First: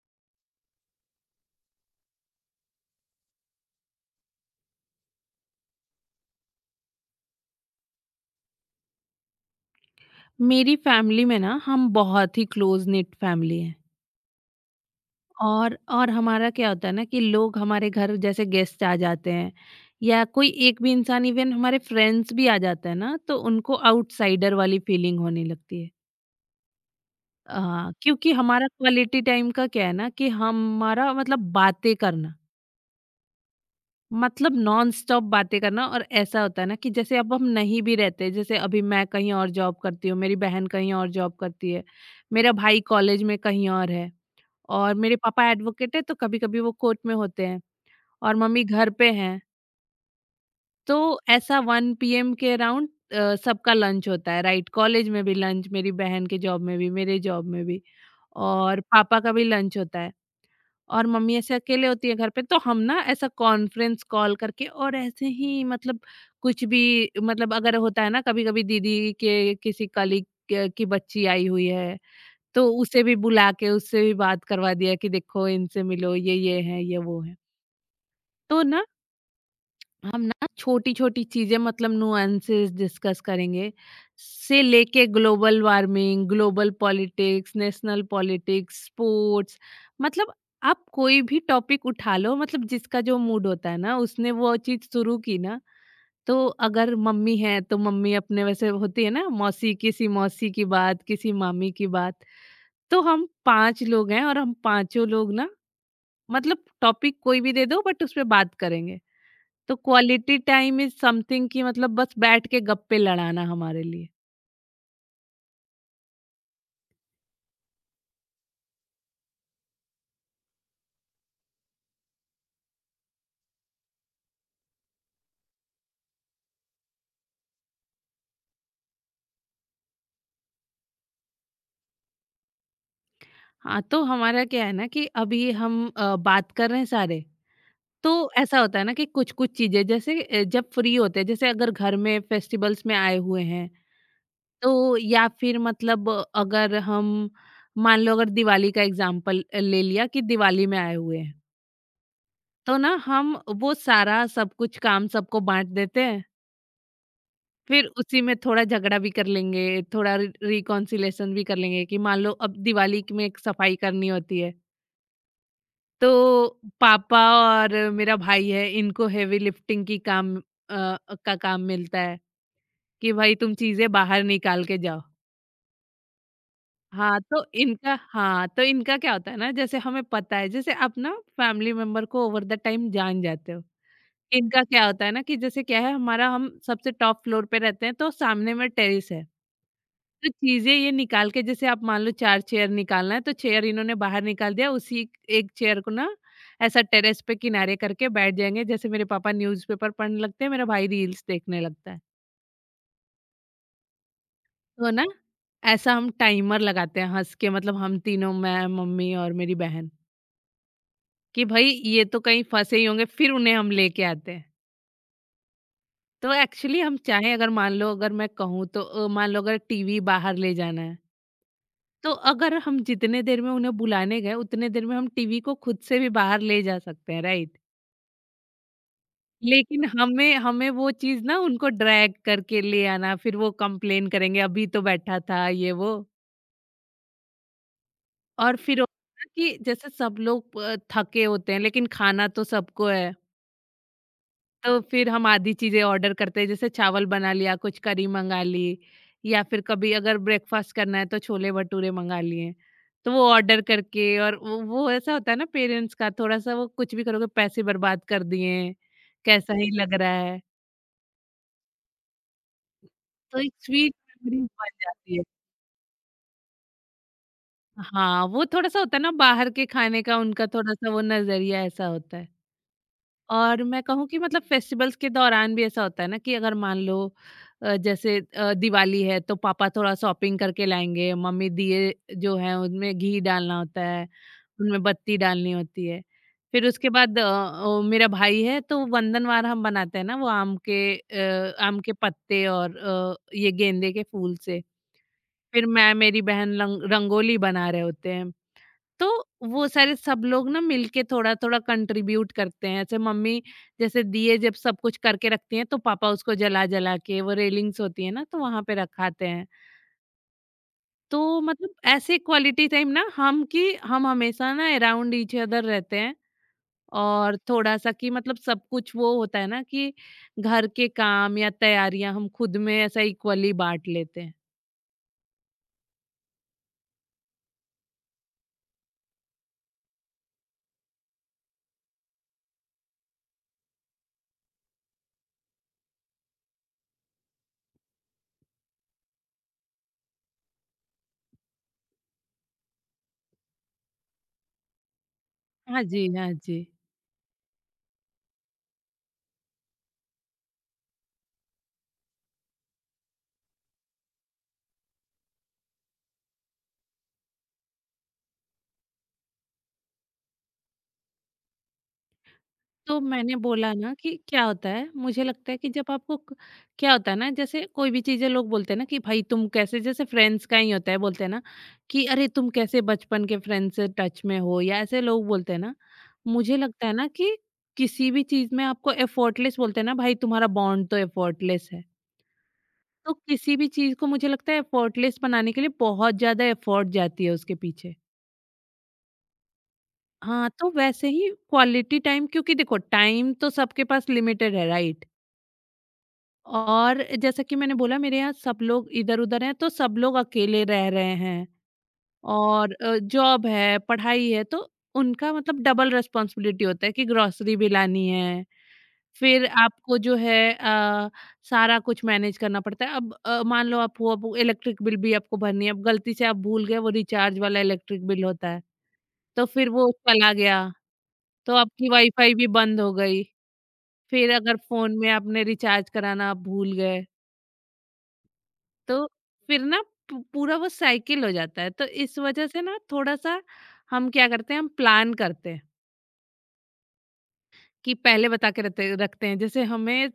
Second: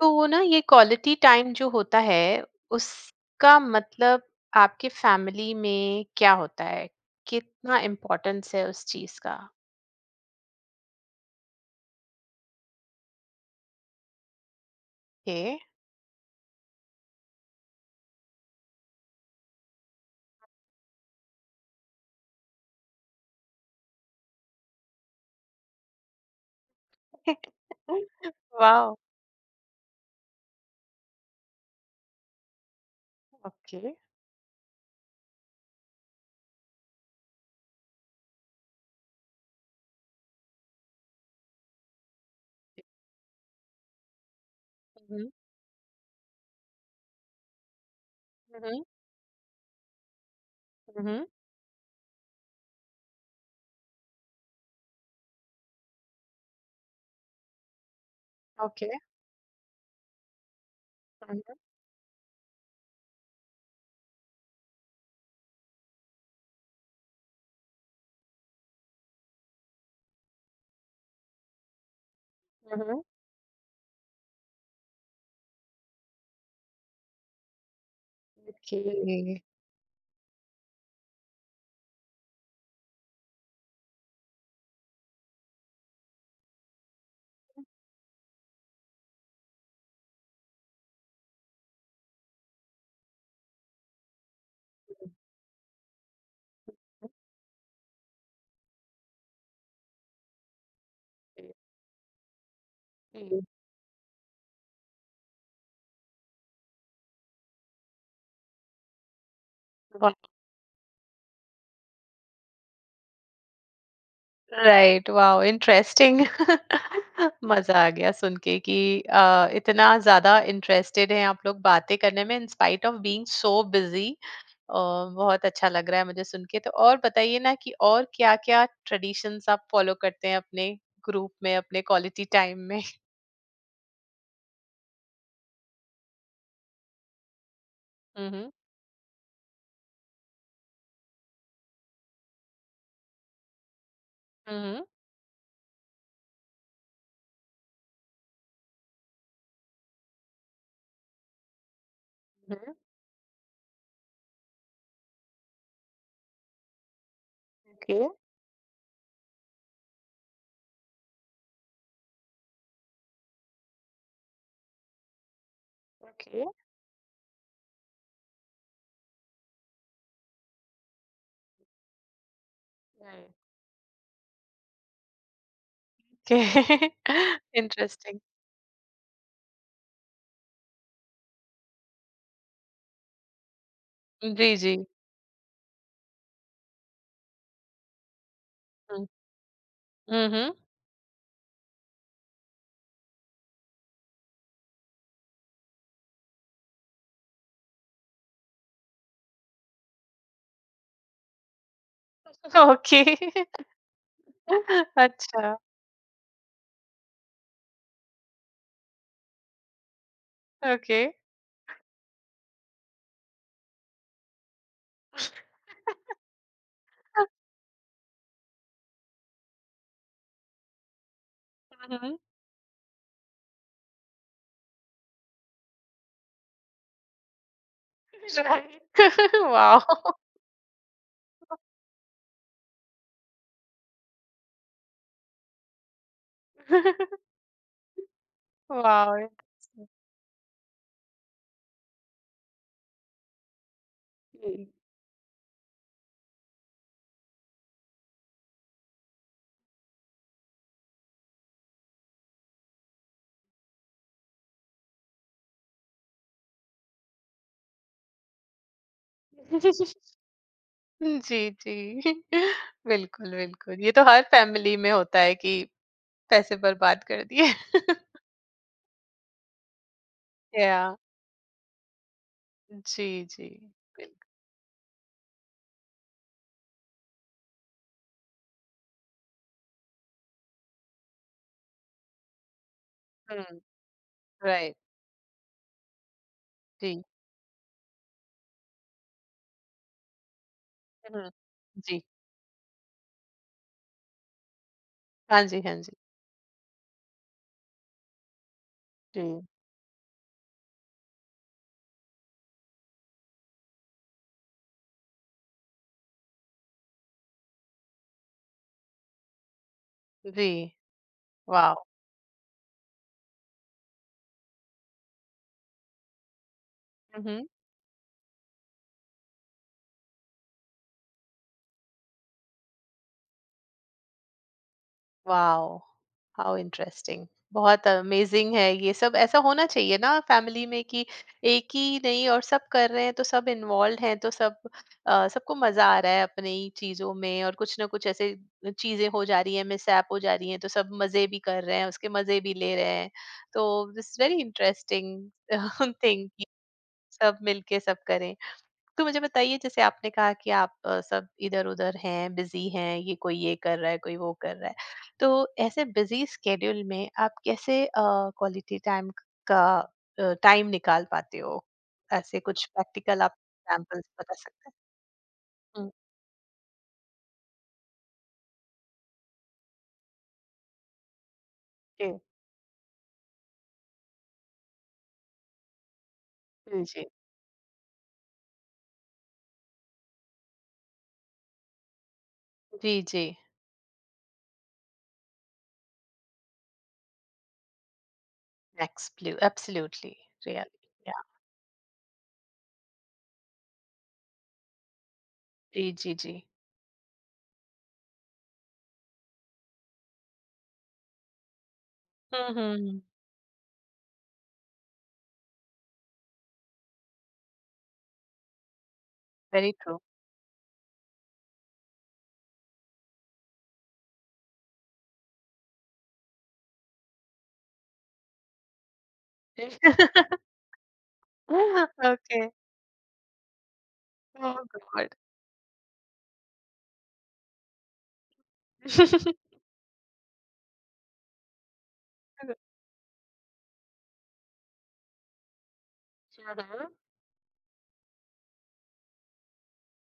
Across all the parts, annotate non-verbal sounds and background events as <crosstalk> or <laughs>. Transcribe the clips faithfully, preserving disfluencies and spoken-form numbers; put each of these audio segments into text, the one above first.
तो वो ना ये क्वालिटी टाइम जो होता है उसका मतलब आपके फैमिली में क्या होता है? कितना इम्पोर्टेंस है उस चीज़ का? मेरी फैमिली में ना हम बहुत ही क्लोज knit फैमिली हैं। ओके। और और हमारा क्या होता है ना कि लोग हमारे घर जैसे गेस्ट आ जाते हैं, या कोई एक भी इंसान इवन हमारे फ्रेंड्स भी आ जाता है ना तो उनको आउटसाइडर वाली फीलिंग होने लगती है। <laughs> हाँ, क्योंकि हमारा वाओ! क्वालिटी टाइम का क्या है ना कि हमारा मतलब बातें करना, ओके। मतलब नॉन स्टॉप बातें करना। और ऐसा होता है ना कि जैसे अब हम नहीं भी रहते, जैसे अभी मैं कहीं और जॉब करती हूँ, मेरी बहन कहीं और जॉब करती है, मेरा भाई कॉलेज में कहीं और है, और मेरे हुँ, पापा एडवोकेट है तो कभी-कभी वो कोर्ट में होते हैं, और मम्मी हुँ, घर पे हैं। तो हुँ, हुँ, ऐसा 1 पीएम के अराउंड अ, सबका लंच होता है, राइट। कॉलेज में भी लंच, मेरी बहन के जॉब में भी, मेरे जॉब में भी, और ओके। पापा का भी लंच होता है, और मम्मी हुँ, ऐसे अकेले होती है घर पे। तो हम ना ऐसा कॉन्फ्रेंस कॉल करके, और ऐसे ही मतलब कुछ भी, मतलब अगर होता है ना कभी-कभी दीदी के किसी कलीग क की बच्ची आई हुई है, तो हुँ, उसे भी बुला के उससे भी बात करवा दिया कि देखो इनसे मिलो, ये ये है, ये वो है। तो ओके। ना, हम ना छोटी-छोटी चीज़ें मतलब नुआंसेस डिस्कस करेंगे, से लेके global warming, global politics, national politics, sports, मतलब आप कोई भी टॉपिक उठा लो, मतलब जिसका जो मूड होता है ना उसने वो चीज़ शुरू की ना। तो अगर मम्मी है तो मम्मी अपने वैसे होती है ना, मौसी किसी मौसी की बात, किसी मामी की बात। तो हम पाँच लोग हैं, और हम पाँचों लोग ना, मतलब टॉपिक कोई भी दे दो बट उस पे बात करेंगे। तो हुँ, क्वालिटी टाइम इज़ समथिंग कि मतलब बस बैठ के गप्पे लड़ाना हमारे लिए। राइट। Wow, interesting. <laughs> मजा आ गया सुन के कि अ, इतना ज्यादा इंटरेस्टेड हैं आप लोग बातें करने में in spite of being so busy. बहुत अच्छा लग रहा है मुझे सुन के। तो और बताइए ना कि और क्या-क्या ट्रेडिशंस आप फॉलो करते हैं अपने ग्रुप में, अपने क्वालिटी टाइम में। हाँ, तो हमारा क्या है ना कि अभी हम अ, बात कर रहे हैं सारे, तो हम्म। ऐसा होता है ना कि कुछ-कुछ चीज़ें, जैसे अ, जब फ्री होते हैं, जैसे अगर घर में फेस्टिवल्स में आए हुए हैं, हम्म। तो या फिर मतलब अगर हम, मान लो अगर दिवाली का एग्ज़ाम्पल ले लिया कि दिवाली में आए हुए हैं। तो ना हम वो सारा सब कुछ काम सबको बांट देते हैं, फिर ओके। उसी में थोड़ा झगड़ा भी कर लेंगे, थोड़ा रिकॉन्सिलेशन भी कर लेंगे, कि मान लो अब दिवाली की में एक सफाई करनी होती है। तो ओके। पापा और मेरा भाई है, इनको हेवी लिफ्टिंग की काम अ, का काम मिलता है कि भाई तुम चीजें बाहर निकाल के जाओ। ओके। हाँ तो इनका इंटरेस्टिंग। हाँ तो इनका क्या होता है ना, जैसे हमें पता है, जैसे आप ना फैमिली मेंबर को ओवर द टाइम जान जाते हो। <laughs> जी इनका जी। क्या होता है ना कि जैसे क्या है हमारा, हम सबसे टॉप फ्लोर पे रहते हैं तो सामने में हम्म। टेरेस है। तो हम्म। चीज़ें ये निकाल के, जैसे आप मान लो चार चेयर निकालना है तो चेयर इन्होंने बाहर निकाल दिया, उसी एक चेयर को ना ऐसा टेरेस पे किनारे करके बैठ जाएँगे, जैसे मेरे पापा न्यूज़पेपर पढ़ने लगते हैं, मेरा भाई रील्स देखने लगता है। ओके। तो <laughs> ना अच्छा। ऐसा हम टाइमर लगाते हैं हँस के, मतलब हम तीनों, मैं, मम्मी और मेरी बहन, ओके। कि भई ये तो कहीं फँसे ही होंगे, फिर उन्हें हम लेके आते हैं। तो एक्चुअली हम चाहें, अगर मान लो अगर मैं कहूँ तो अ, मान लो अगर टीवी बाहर ले जाना है, तो हम्म। अगर हम जितने देर में उन्हें बुलाने गए उतने देर में हम टीवी को खुद से भी बाहर ले जा सकते हैं, राइट। राइट। लेकिन वाओ! हमें हमें वो चीज ना उनको ड्रैग करके ले आना, फिर वो कंप्लेन करेंगे अभी तो बैठा था ये वो। और फिर होता है वाओ! ना कि <laughs> जैसे सब लोग अ, थके होते हैं, लेकिन खाना तो सबको है। <laughs> जी। तो फिर हम आधी चीज़ें ऑर्डर करते हैं, जैसे चावल बना लिया, कुछ करी मँगा ली, या फिर कभी अगर ब्रेकफ़ास्ट करना है तो छोले-भटूरे मँगा लिए। तो वो ऑर्डर करके, और वो वो ऐसा होता है ना, पेरेंट्स का थोड़ा-सा वो, कुछ भी करोगे पैसे बर्बाद कर दिए, कैसा ही लग रहा है। <laughs> जी। जी। <laughs> बिल्कुल, तो एक बिल्कुल। ये स्वीट तो हर मेमोरीज़ बन फैमिली में जाती होता है। है कि पैसे बर्बाद कर दिए। <laughs> हाँ, वो थोड़ा-सा होता है ना, बाहर के खाने का उनका या थोड़ा-सा वो नज़रिया ऐसा होता है। जी, जी। और मैं कहूँ कि बिल्कुल। मतलब फेस्टिवल्स के दौरान भी ऐसा होता है ना कि अगर मान लो अ, जैसे अ, दिवाली है, तो पापा थोड़ा शॉपिंग करके लाएंगे, मम्मी दिए जो हैं उनमें घी डालना हुँ, होता है, राइट। उनमें बत्ती डालनी होती है, फिर उसके जी। बाद अ, अ, मेरा भाई है तो वंदनवार हम बनाते हैं ना, वो आम के हुँ, हुँ। अ, आम के जी। पत्ते और अ, ये गेंदे के फूल से। हाँ जी, फिर हाँ जी। मैं, मेरी बहन लंग- रंगोली बना रहे होते हैं, तो जी, वो सारे सब लोग ना मिलके थोड़ा-थोड़ा कंट्रीब्यूट करते हैं। ऐसे मम्मी जैसे दिए जब सब कुछ करके रखती हैं, तो पापा उसको जला-जला के, वो रेलिंग्स होती है ना, तो वहाँ पे रखाते हैं। जी। तो मतलब वाओ! ऐसे क्वालिटी टाइम ना हम, कि हम हमेशा ना अराउंड ईच अदर रहते हैं, हुँ, और हुँ। थोड़ा-सा कि मतलब सब कुछ वो होता है ना कि घर के काम या तैयारियाँ हम खुद में ऐसा इक्वली बाँट लेते हैं। वाओ! How interesting. बहुत अमेजिंग है ये सब। ऐसा होना चाहिए ना फैमिली में कि एक ही नहीं और सब कर रहे हैं, तो सब इन्वॉल्व हैं, तो सब अ, सबको मजा आ रहा है अपनी ही चीजों में, और कुछ ना कुछ ऐसे चीजें हो जा रही है, मिसहैप हो जा रही हैं तो सब मजे भी कर रहे हैं, उसके मजे भी ले रहे हैं। तो दिस वेरी इंटरेस्टिंग थिंग हाँ जी, <laughs> हाँ कि जी। सब मिलके सब करें। तो मुझे बताइए, जैसे आपने कहा कि आप अ, सब इधर-उधर हैं, बिजी हैं, ये कोई ये कर रहा है, कोई वो कर रहा है। तो ऐसे बिजी स्केड्यूल में आप कैसे अ, क्वालिटी टाइम का अ, टाइम निकाल पाते हो? ऐसे कुछ तो प्रैक्टिकल आप मैंने बोला ना एग्जांपल्स कि बता क्या सकते होता हैं? है, मुझे लगता है कि हुँ, जब आपको क- क्या होता है ना, जैसे कोई भी चीजें लोग बोलते हैं ना कि भाई तुम कैसे, जैसे फ्रेंड्स का ही होता है बोलते हैं ना कि जी, अरे तुम कैसे बचपन के फ्रेंड्स से टच में हो, या ऐसे लोग बोलते हैं ना। मुझे लगता है जी, ना कि किसी भी चीज में आपको एफर्टलेस बोलते हैं ना, भाई तुम्हारा बॉन्ड तो एफर्टलेस है। जी, तो जी। किसी भी चीज को मुझे लगता है एफर्टलेस बनाने के लिए बहुत ज्यादा एफर्ट जाती है उसके पीछे। एक्सप्लू एब्सोल्युटली, हाँ, तो रियली, वैसे या ही क्वालिटी टाइम, क्योंकि देखो टाइम तो सबके पास लिमिटेड है, राइट। जी, जी, जी। और जैसा कि मैंने बोला मेरे यहाँ सब लोग इधर-उधर हैं, तो सब लोग अकेले रह रहे हैं, हुँ, और हुँ, अ, हुँ। जॉब है, पढ़ाई है, तो उनका मतलब डबल रिस्पॉन्सिबिलिटी होता है कि ग्रोसरी भी लानी है, फिर वेरी ट्रू। आपको जो है अ, सारा कुछ मैनेज करना पड़ता है। अब अ, मान लो आप हो, अब इलेक्ट्रिक बिल भी आपको भरनी है, अब गलती से आप भूल गए, वो रिचार्ज वाला इलेक्ट्रिक बिल होता है, तो फिर वो चला <laughs> गया, तो आपकी वाई-फाई ओके, भी बंद हो गई। फिर अगर ओह फ़ोन में गॉड! आपने रिचार्ज कराना आप भूल गए, तो फिर ना पू- पूरा वो साइकिल हो जाता है, तो इस वजह हुँ, हुँ। से ना थोड़ा सा हम क्या करते हैं, हम प्लान करते हैं <laughs> कि पहले बता के रखते रखते हैं, जैसे हमें अ,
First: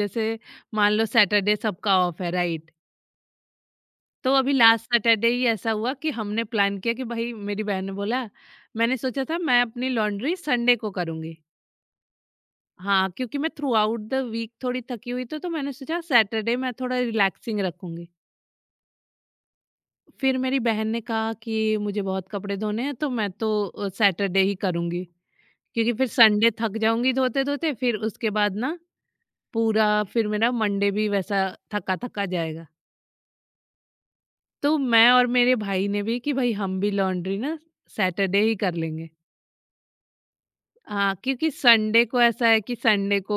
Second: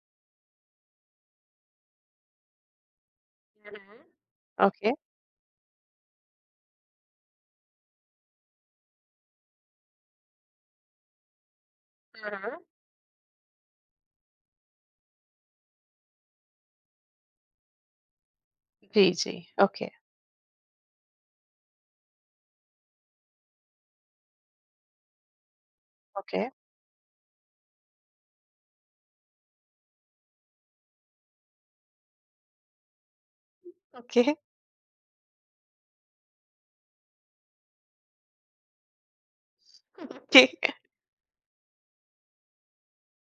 जैसे मान लो सैटरडे सबका ऑफ है, राइट। हुँ, हुँ। तो अभी लास्ट ओके। सैटरडे ही ऐसा हुआ कि हमने प्लान किया, कि भाई, मेरी बहन ने बोला मैंने सोचा था मैं अपनी लॉन्ड्री संडे को करूंगी, हाँ, हाँ। हाँ क्योंकि मैं थ्रू आउट द वीक थोड़ी थकी हुई, तो तो मैंने सोचा सैटरडे मैं थोड़ा रिलैक्सिंग रखूंगी। जी, जी। ओके, फिर मेरी बहन ने कहा कि मुझे बहुत कपड़े धोने हैं तो मैं तो अ, सैटरडे ही करूँगी, क्योंकि फिर ओके, संडे थक जाऊँगी धोते-धोते, फिर उसके बाद ना पूरा फिर मेरा मंडे भी वैसा थका-थका जाएगा। ओके, तो मैं और मेरे भाई ने भी, कि भाई हम भी लॉन्ड्री ना सैटरडे ही कर लेंगे। ओके। हाँ, क्योंकि संडे को ऐसा है कि संडे को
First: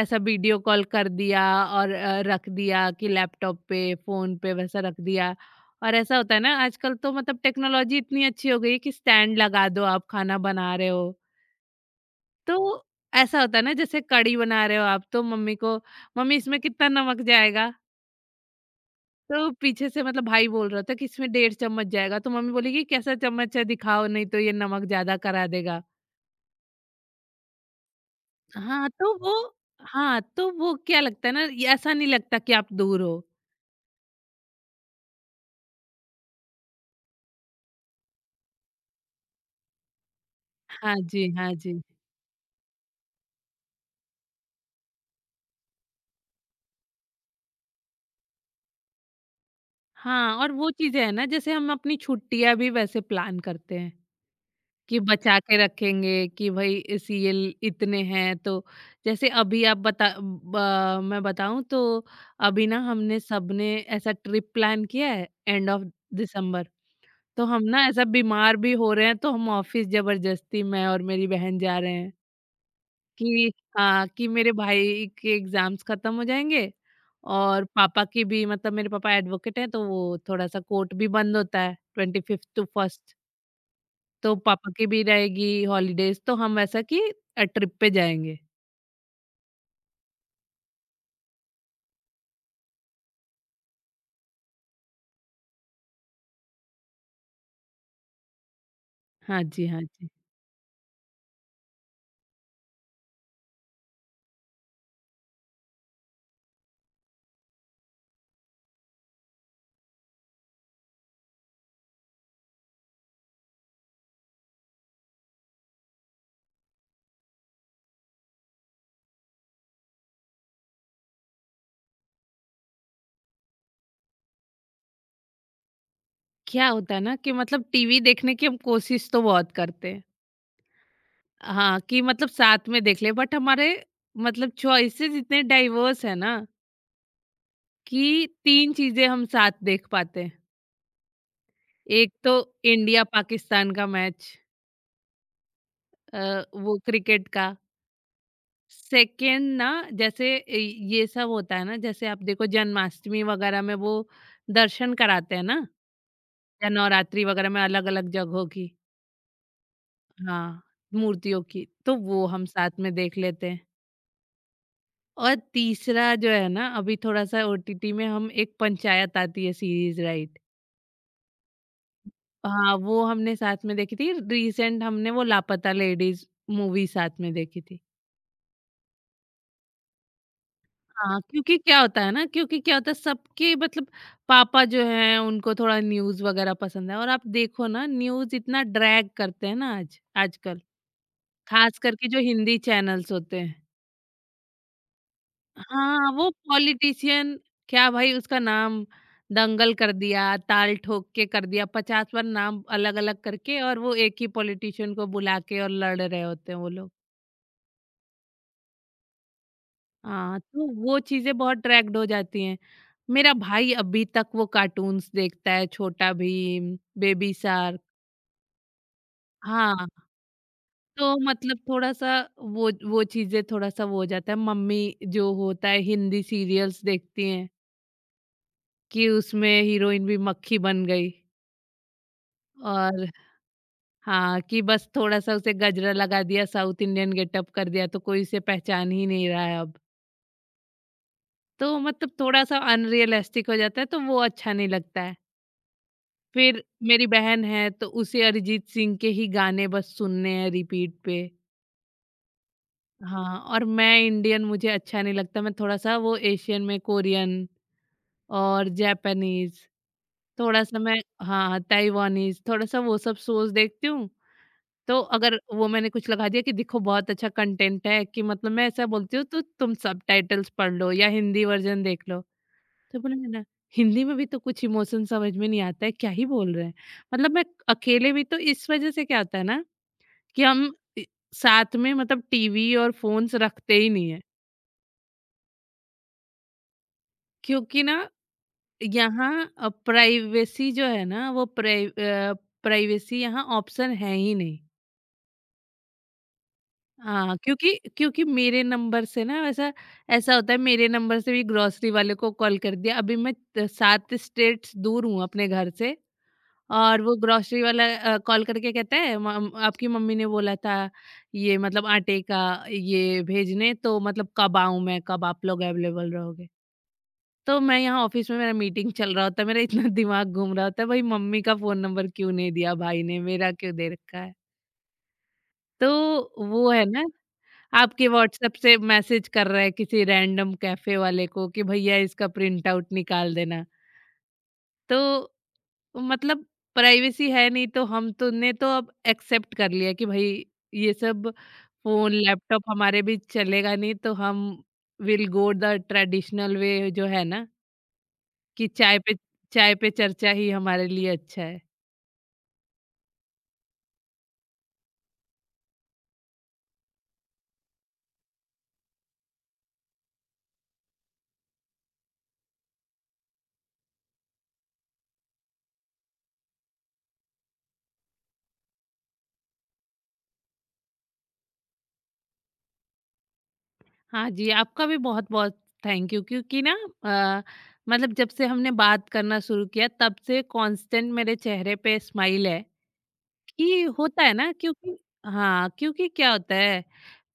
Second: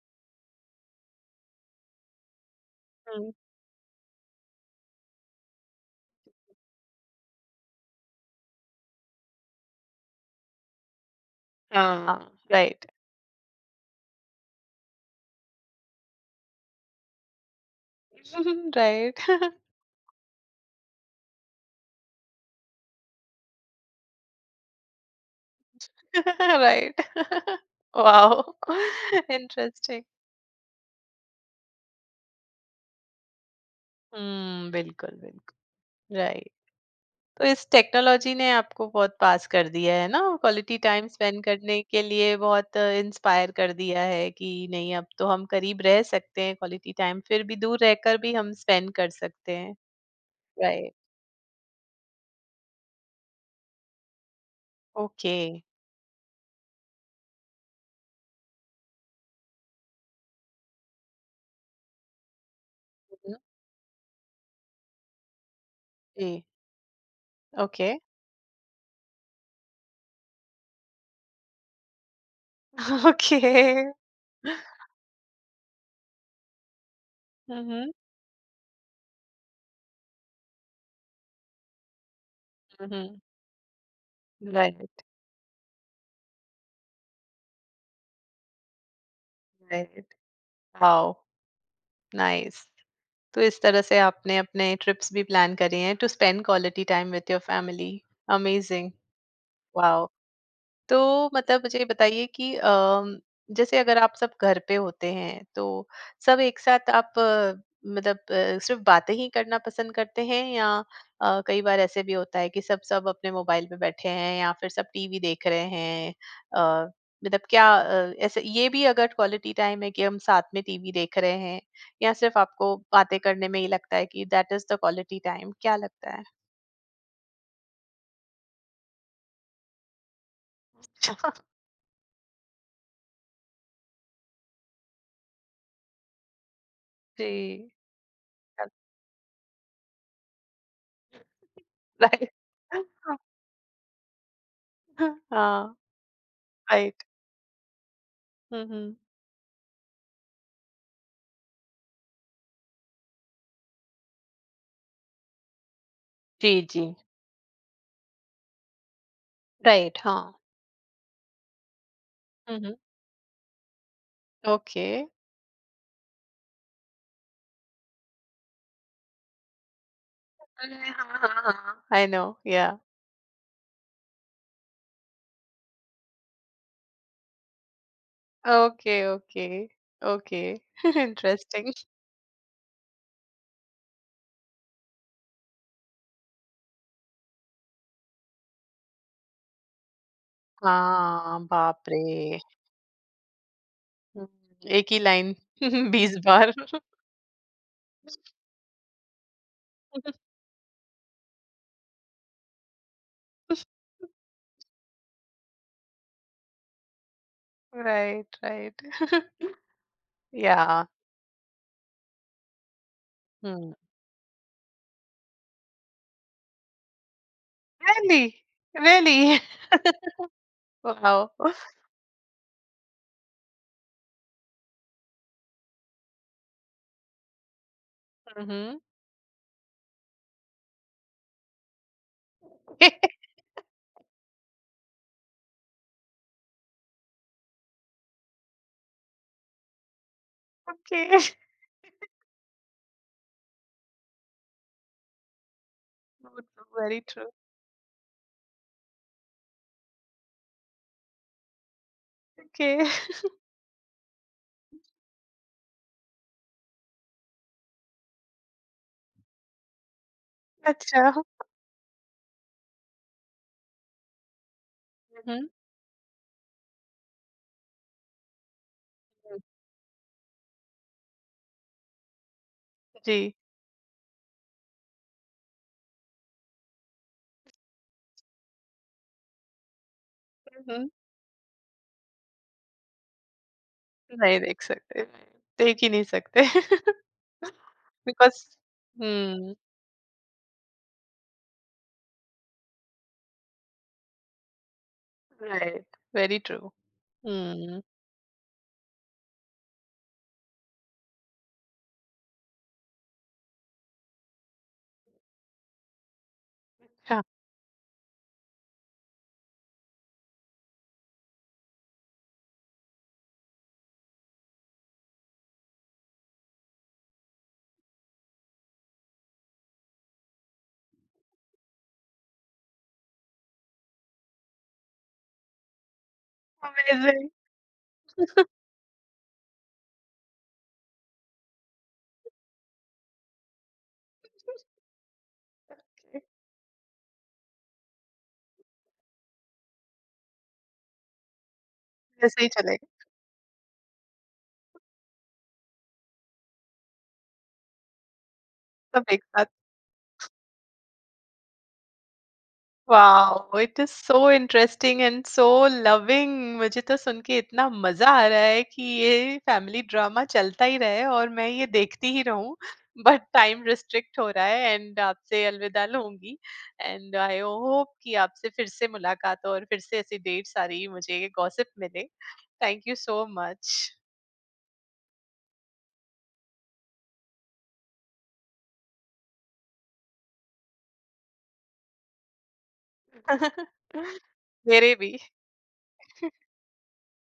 ऐसा वीडियो कॉल कर दिया, और अ, रख दिया कि हुँ। लैपटॉप पे, फ़ोन पे वैसा रख दिया। और ऐसा होता है ना आजकल तो मतलब टेक्नोलॉजी इतनी अच्छी हो गई है कि स्टैंड लगा दो आप खाना बना रहे हो। हाँ, तो राइट, ऐसा होता है ना, जैसे कढ़ी बना रहे हो आप तो मम्मी को, मम्मी इसमें कितना नमक जाएगा? तो राइट, पीछे से मतलब भाई बोल रहा था कि इसमें डेढ़ चम्मच जाएगा, तो मम्मी बोलेगी कैसा चम्मच है दिखाओ, नहीं तो ये नमक ज़्यादा करा देगा। राइट। वाओ! हाँ, तो वो इंटरेस्टिंग। <laughs> हाँ, तो वो क्या लगता है ना, ये ऐसा नहीं लगता कि आप दूर हो। <laughs> हुँ, बिल्कुल, बिल्कुल, राइट। तो इस टेक्नोलॉजी ने आपको बहुत पास कर दिया है ना, क्वालिटी हाँ टाइम जी, स्पेंड हाँ करने जी। के लिए बहुत इंस्पायर कर दिया है कि नहीं, अब तो हम करीब रह सकते हैं, क्वालिटी टाइम फिर भी दूर रहकर भी हम स्पेंड कर सकते हैं। हाँ, और वो राइट, चीज़ें हैं ना, जैसे हम अपनी छुट्टियाँ भी वैसे प्लान करते हैं, कि ओके। बचा के रखेंगे कि भई अ, सीरियल इतने हैं तो जैसे अभी आप बता ब मैं बताऊँ तो अभी ना हमने सबने ऐसा ट्रिप प्लान किया है एंड ऑफ जी, दिसंबर। तो हम ना ओके। ऐसा बीमार भी हो रहे हैं, तो हम ऑफ़िस ज़बरदस्ती मैं और मेरी बहन जा रहे हैं। <laughs> कि Okay। हाँ, कि मेरे भाई के एग्ज़ाम्स ख़त्म हो जाएँगे हुँ, और हुँ, पापा की भी, मतलब मेरे पापा एडवोकेट हैं, तो वो थोड़ा-सा कोर्ट भी बंद होता है ट्वेंटी फ़िफ़्थ टू हुँ, फ़र्स्ट। तो पापा की राइट, भी रहेगी हॉलीडेज़, तो हम ऐसा कि अ, ट्रिप पे जाएँगे। Right, wow! नाइस। तो इस तरह से आपने अपने ट्रिप्स भी प्लान करी हैं to spend quality time with your family. Amazing, हाँ जी, हाँ वाओ! जी। तो मतलब मुझे ये बताइए कि अम, जैसे अगर आप सब घर पे होते हैं तो सब एक साथ आप, अ, मतलब, अ, सिर्फ बातें ही करना पसंद करते हैं या अ, कई बार ऐसे भी होता है कि सब सब अपने मोबाइल पे बैठे हैं या फिर सब टीवी देख रहे हैं। अ, मतलब क्या अ, ऐसे ये भी अगर क्वालिटी टाइम है कि हम साथ में टीवी देख रहे हैं, या सिर्फ आपको बातें करने में ही लगता है कि that is the quality time, क्या लगता है? क्या होता है ना कि मतलब टीवी देखने की हम कोशिश तो बहुत करते हैं। <laughs> हाँ, कि मतलब साथ में देख ले, बट हमारे मतलब चॉइसेस इतने डाइवर्स हैं ना जी। कि तीन चीज़ें हम साथ देख पाते हैं। एक राइट। तो इंडिया <laughs> पाकिस्तान का मैच, हाँ। अ, वो राइट। क्रिकेट का। हुँ, हुँ। सेकंड ना जैसे ये ये सब होता है ना, जैसे आप देखो जन्माष्टमी वगैरह में वो दर्शन कराते हैं ना, जी, या जी। नवरात्रि वगैरह में अलग अलग जगहों की। राइट, हाँ। हाँ, मूर्तियों की, तो वो हम हुँ, हुँ। साथ में देख लेते हैं। ओके। और तीसरा जो है ना, अभी थोड़ा सा ओटीटी में हम एक पंचायत आती है सीरीज, राइट। अरे! हाँ, हाँ, हाँ। आई नो, या। हाँ, वो हमने साथ में देखी थी। रिसेंट हमने वो लापता लेडीज मूवी साथ में देखी थी। Okay, okay, okay. हाँ, क्योंकि इंटरेस्टिंग। क्या <laughs> होता है ना क्योंकि क्या होता है सबके मतलब पापा जो हैं उनको थोड़ा न्यूज़ वगैरह पसंद है, और आप देखो ना न्यूज़ इतना ड्रैग करते हैं ना आज आजकल, हाँ, खास बाप करके जो रे! हिंदी चैनल्स होते हैं। हुँ, एक ही लाइन <laughs> हाँ, बीस वो बार। पॉलिटिशियन क्या भाई उसका नाम, दंगल कर दिया, ताल ठोक के कर दिया, पचास बार नाम अलग-अलग करके, और वो <laughs> एक ही पॉलिटिशियन को बुला के और लड़ रहे होते हैं वो लोग। Right, right. <laughs> हाँ, तो या। वो चीज़ें बहुत ट्रैक्ड हो जाती हैं। मेरा हुँ। भाई अभी तक वो कार्टून्स देखता है, Chhota Bheem, baby shark. Really? Really? हाँ, तो वाओ! मतलब थोड़ा-सा वो वो चीज़ें थोड़ा-सा वो हो जाता है। मम्मी जो होता है हिंदी सीरियल्स देखती हैं हुँ, हुँ। कि उसमें हीरोइन भी मक्खी बन गई और हाँ, कि बस थोड़ा-सा उसे गजरा लगा दिया, साउथ इंडियन गेटअप कर दिया, तो कोई उसे पहचान ही नहीं रहा है अब। ओके। तो मतलब थोड़ा-सा अनरियलिस्टिक हो जाता है, तो वो अच्छा नहीं लगता है। फिर वेरी मेरी ट्रू। बहन है तो उसे अरिजीत सिंह के ही गाने बस सुनने हैं रिपीट पे। ओके, <laughs> हाँ, और मैं इंडियन मुझे अच्छा नहीं लगता, मैं थोड़ा-सा वो एशियन में कोरियन और जापानीज़, थोड़ा-सा मैं अच्छा। हुँ, हाँ, ताइवानीज़, थोड़ा-सा वो सब शोज़ देखती हूँ। तो हुँ। अगर वो मैंने कुछ लगा दिया कि देखो बहुत अच्छा कंटेंट है, कि मतलब मैं ऐसा बोलती हूँ तो <laughs> तुम सबटाइटल्स पढ़ लो या हिंदी वर्ज़न देख लो। तो बोला जी। ना हिंदी में भी तो कुछ इमोशन समझ में नहीं आता है क्या ही बोल रहे हैं। मतलब मैं अकेले भी तो इस वजह से क्या होता है ना कि हुँ, हम हुँ। इ- साथ में मतलब टीवी और फोन्स रखते ही नहीं है, नहीं देख सकते, देख ही नहीं सकते। क्योंकि <laughs> ना बिकॉज़ हुँ, यहाँ प्राइवेसी जो है ना वो, प्राइवेसी यहाँ ऑप्शन है ही नहीं। Right, very true. हाँ, क्योंकि हुँ, क्योंकि मेरे नंबर से ना वैसा ऐसा होता है, मेरे नंबर से भी ग्रोसरी वाले को कॉल कर दिया। अभी मैं त- सात स्टेट्स दूर हूँ अपने घर से, और वो हाँ, ग्रोसरी वाला अ, कॉल करके कहता है, "मम आपकी मम्मी ने बोला था ये मतलब आटे का ये भेजने, तो मतलब कब आऊँ मैं? कब आप लोग अवेलेबल रहोगे?" तो मैं यहाँ ऑफिस में मेरा मीटिंग चल रहा होता है, मेरा इतना <laughs> दिमाग घूम रहा होता है, भाई मम्मी का फ़ोन नंबर क्यों नहीं दिया भाई ने, मेरा क्यों दे रखा है? तो वो है ना, वैसे ही। आपके व्हाट्सएप से मैसेज कर रहा है किसी रैंडम कैफ़े वाले को कि भैया इसका प्रिंट आउट निकाल देना। तो मतलब प्राइवेसी है नहीं, तो हम तो ने तो अब एक्सेप्ट कर लिया कि भाई ये सब फोन वैसे ही लैपटॉप हमारे चलेगा। बीच चलेगा, नहीं तो हम will go the traditional way जो है ना, कि चाय सब पे एक साथ। चाय पे चर्चा ही हमारे लिए अच्छा है। Wow! It is so interesting and so loving. मुझे तो सुन के इतना मज़ा आ रहा है कि ये फैमिली ड्रामा चलता ही रहे और मैं ये देखती ही रहूँ। बट टाइम रिस्ट्रिक्ट हो रहा है एंड आपसे अलविदा लूँगी, एंड आई होप कि आपसे फिर से मुलाकात हो और फिर से ऐसी ढेर सारी मुझे गॉसिप मिले। Thank you so much. हाँ जी, आपका भी बहुत-बहुत थैंक यू, क्योंकि ना अ, मतलब जब से हमने बात करना शुरू किया तब से कांस्टेंट मेरे चेहरे पे स्माइल है। <laughs> ये होता है ना मेरे क्योंकि भी, हाँ, क्योंकि क्या होता है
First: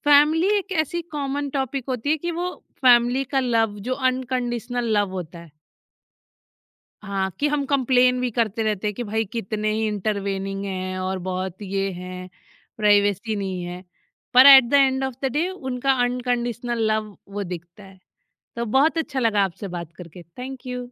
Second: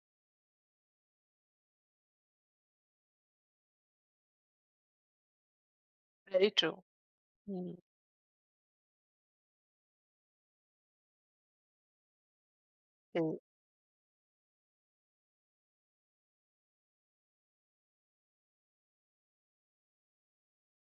फैमिली एक ऐसी कॉमन टॉपिक होती है कि वो, फैमिली का लव जो अनकंडीशनल लव होता है। Very true. हाँ, कि हुँ, हम कंप्लेन भी करते रहते हैं कि भाई कितने ही इंटरवेनिंग हैं और बहुत ये हैं, प्राइवेसी जी। नहीं है, पर at the end of the day उनका अनकंडीशनल लव वो दिखता है। तो बहुत अच्छा लगा आपसे बात करके, थैंक यू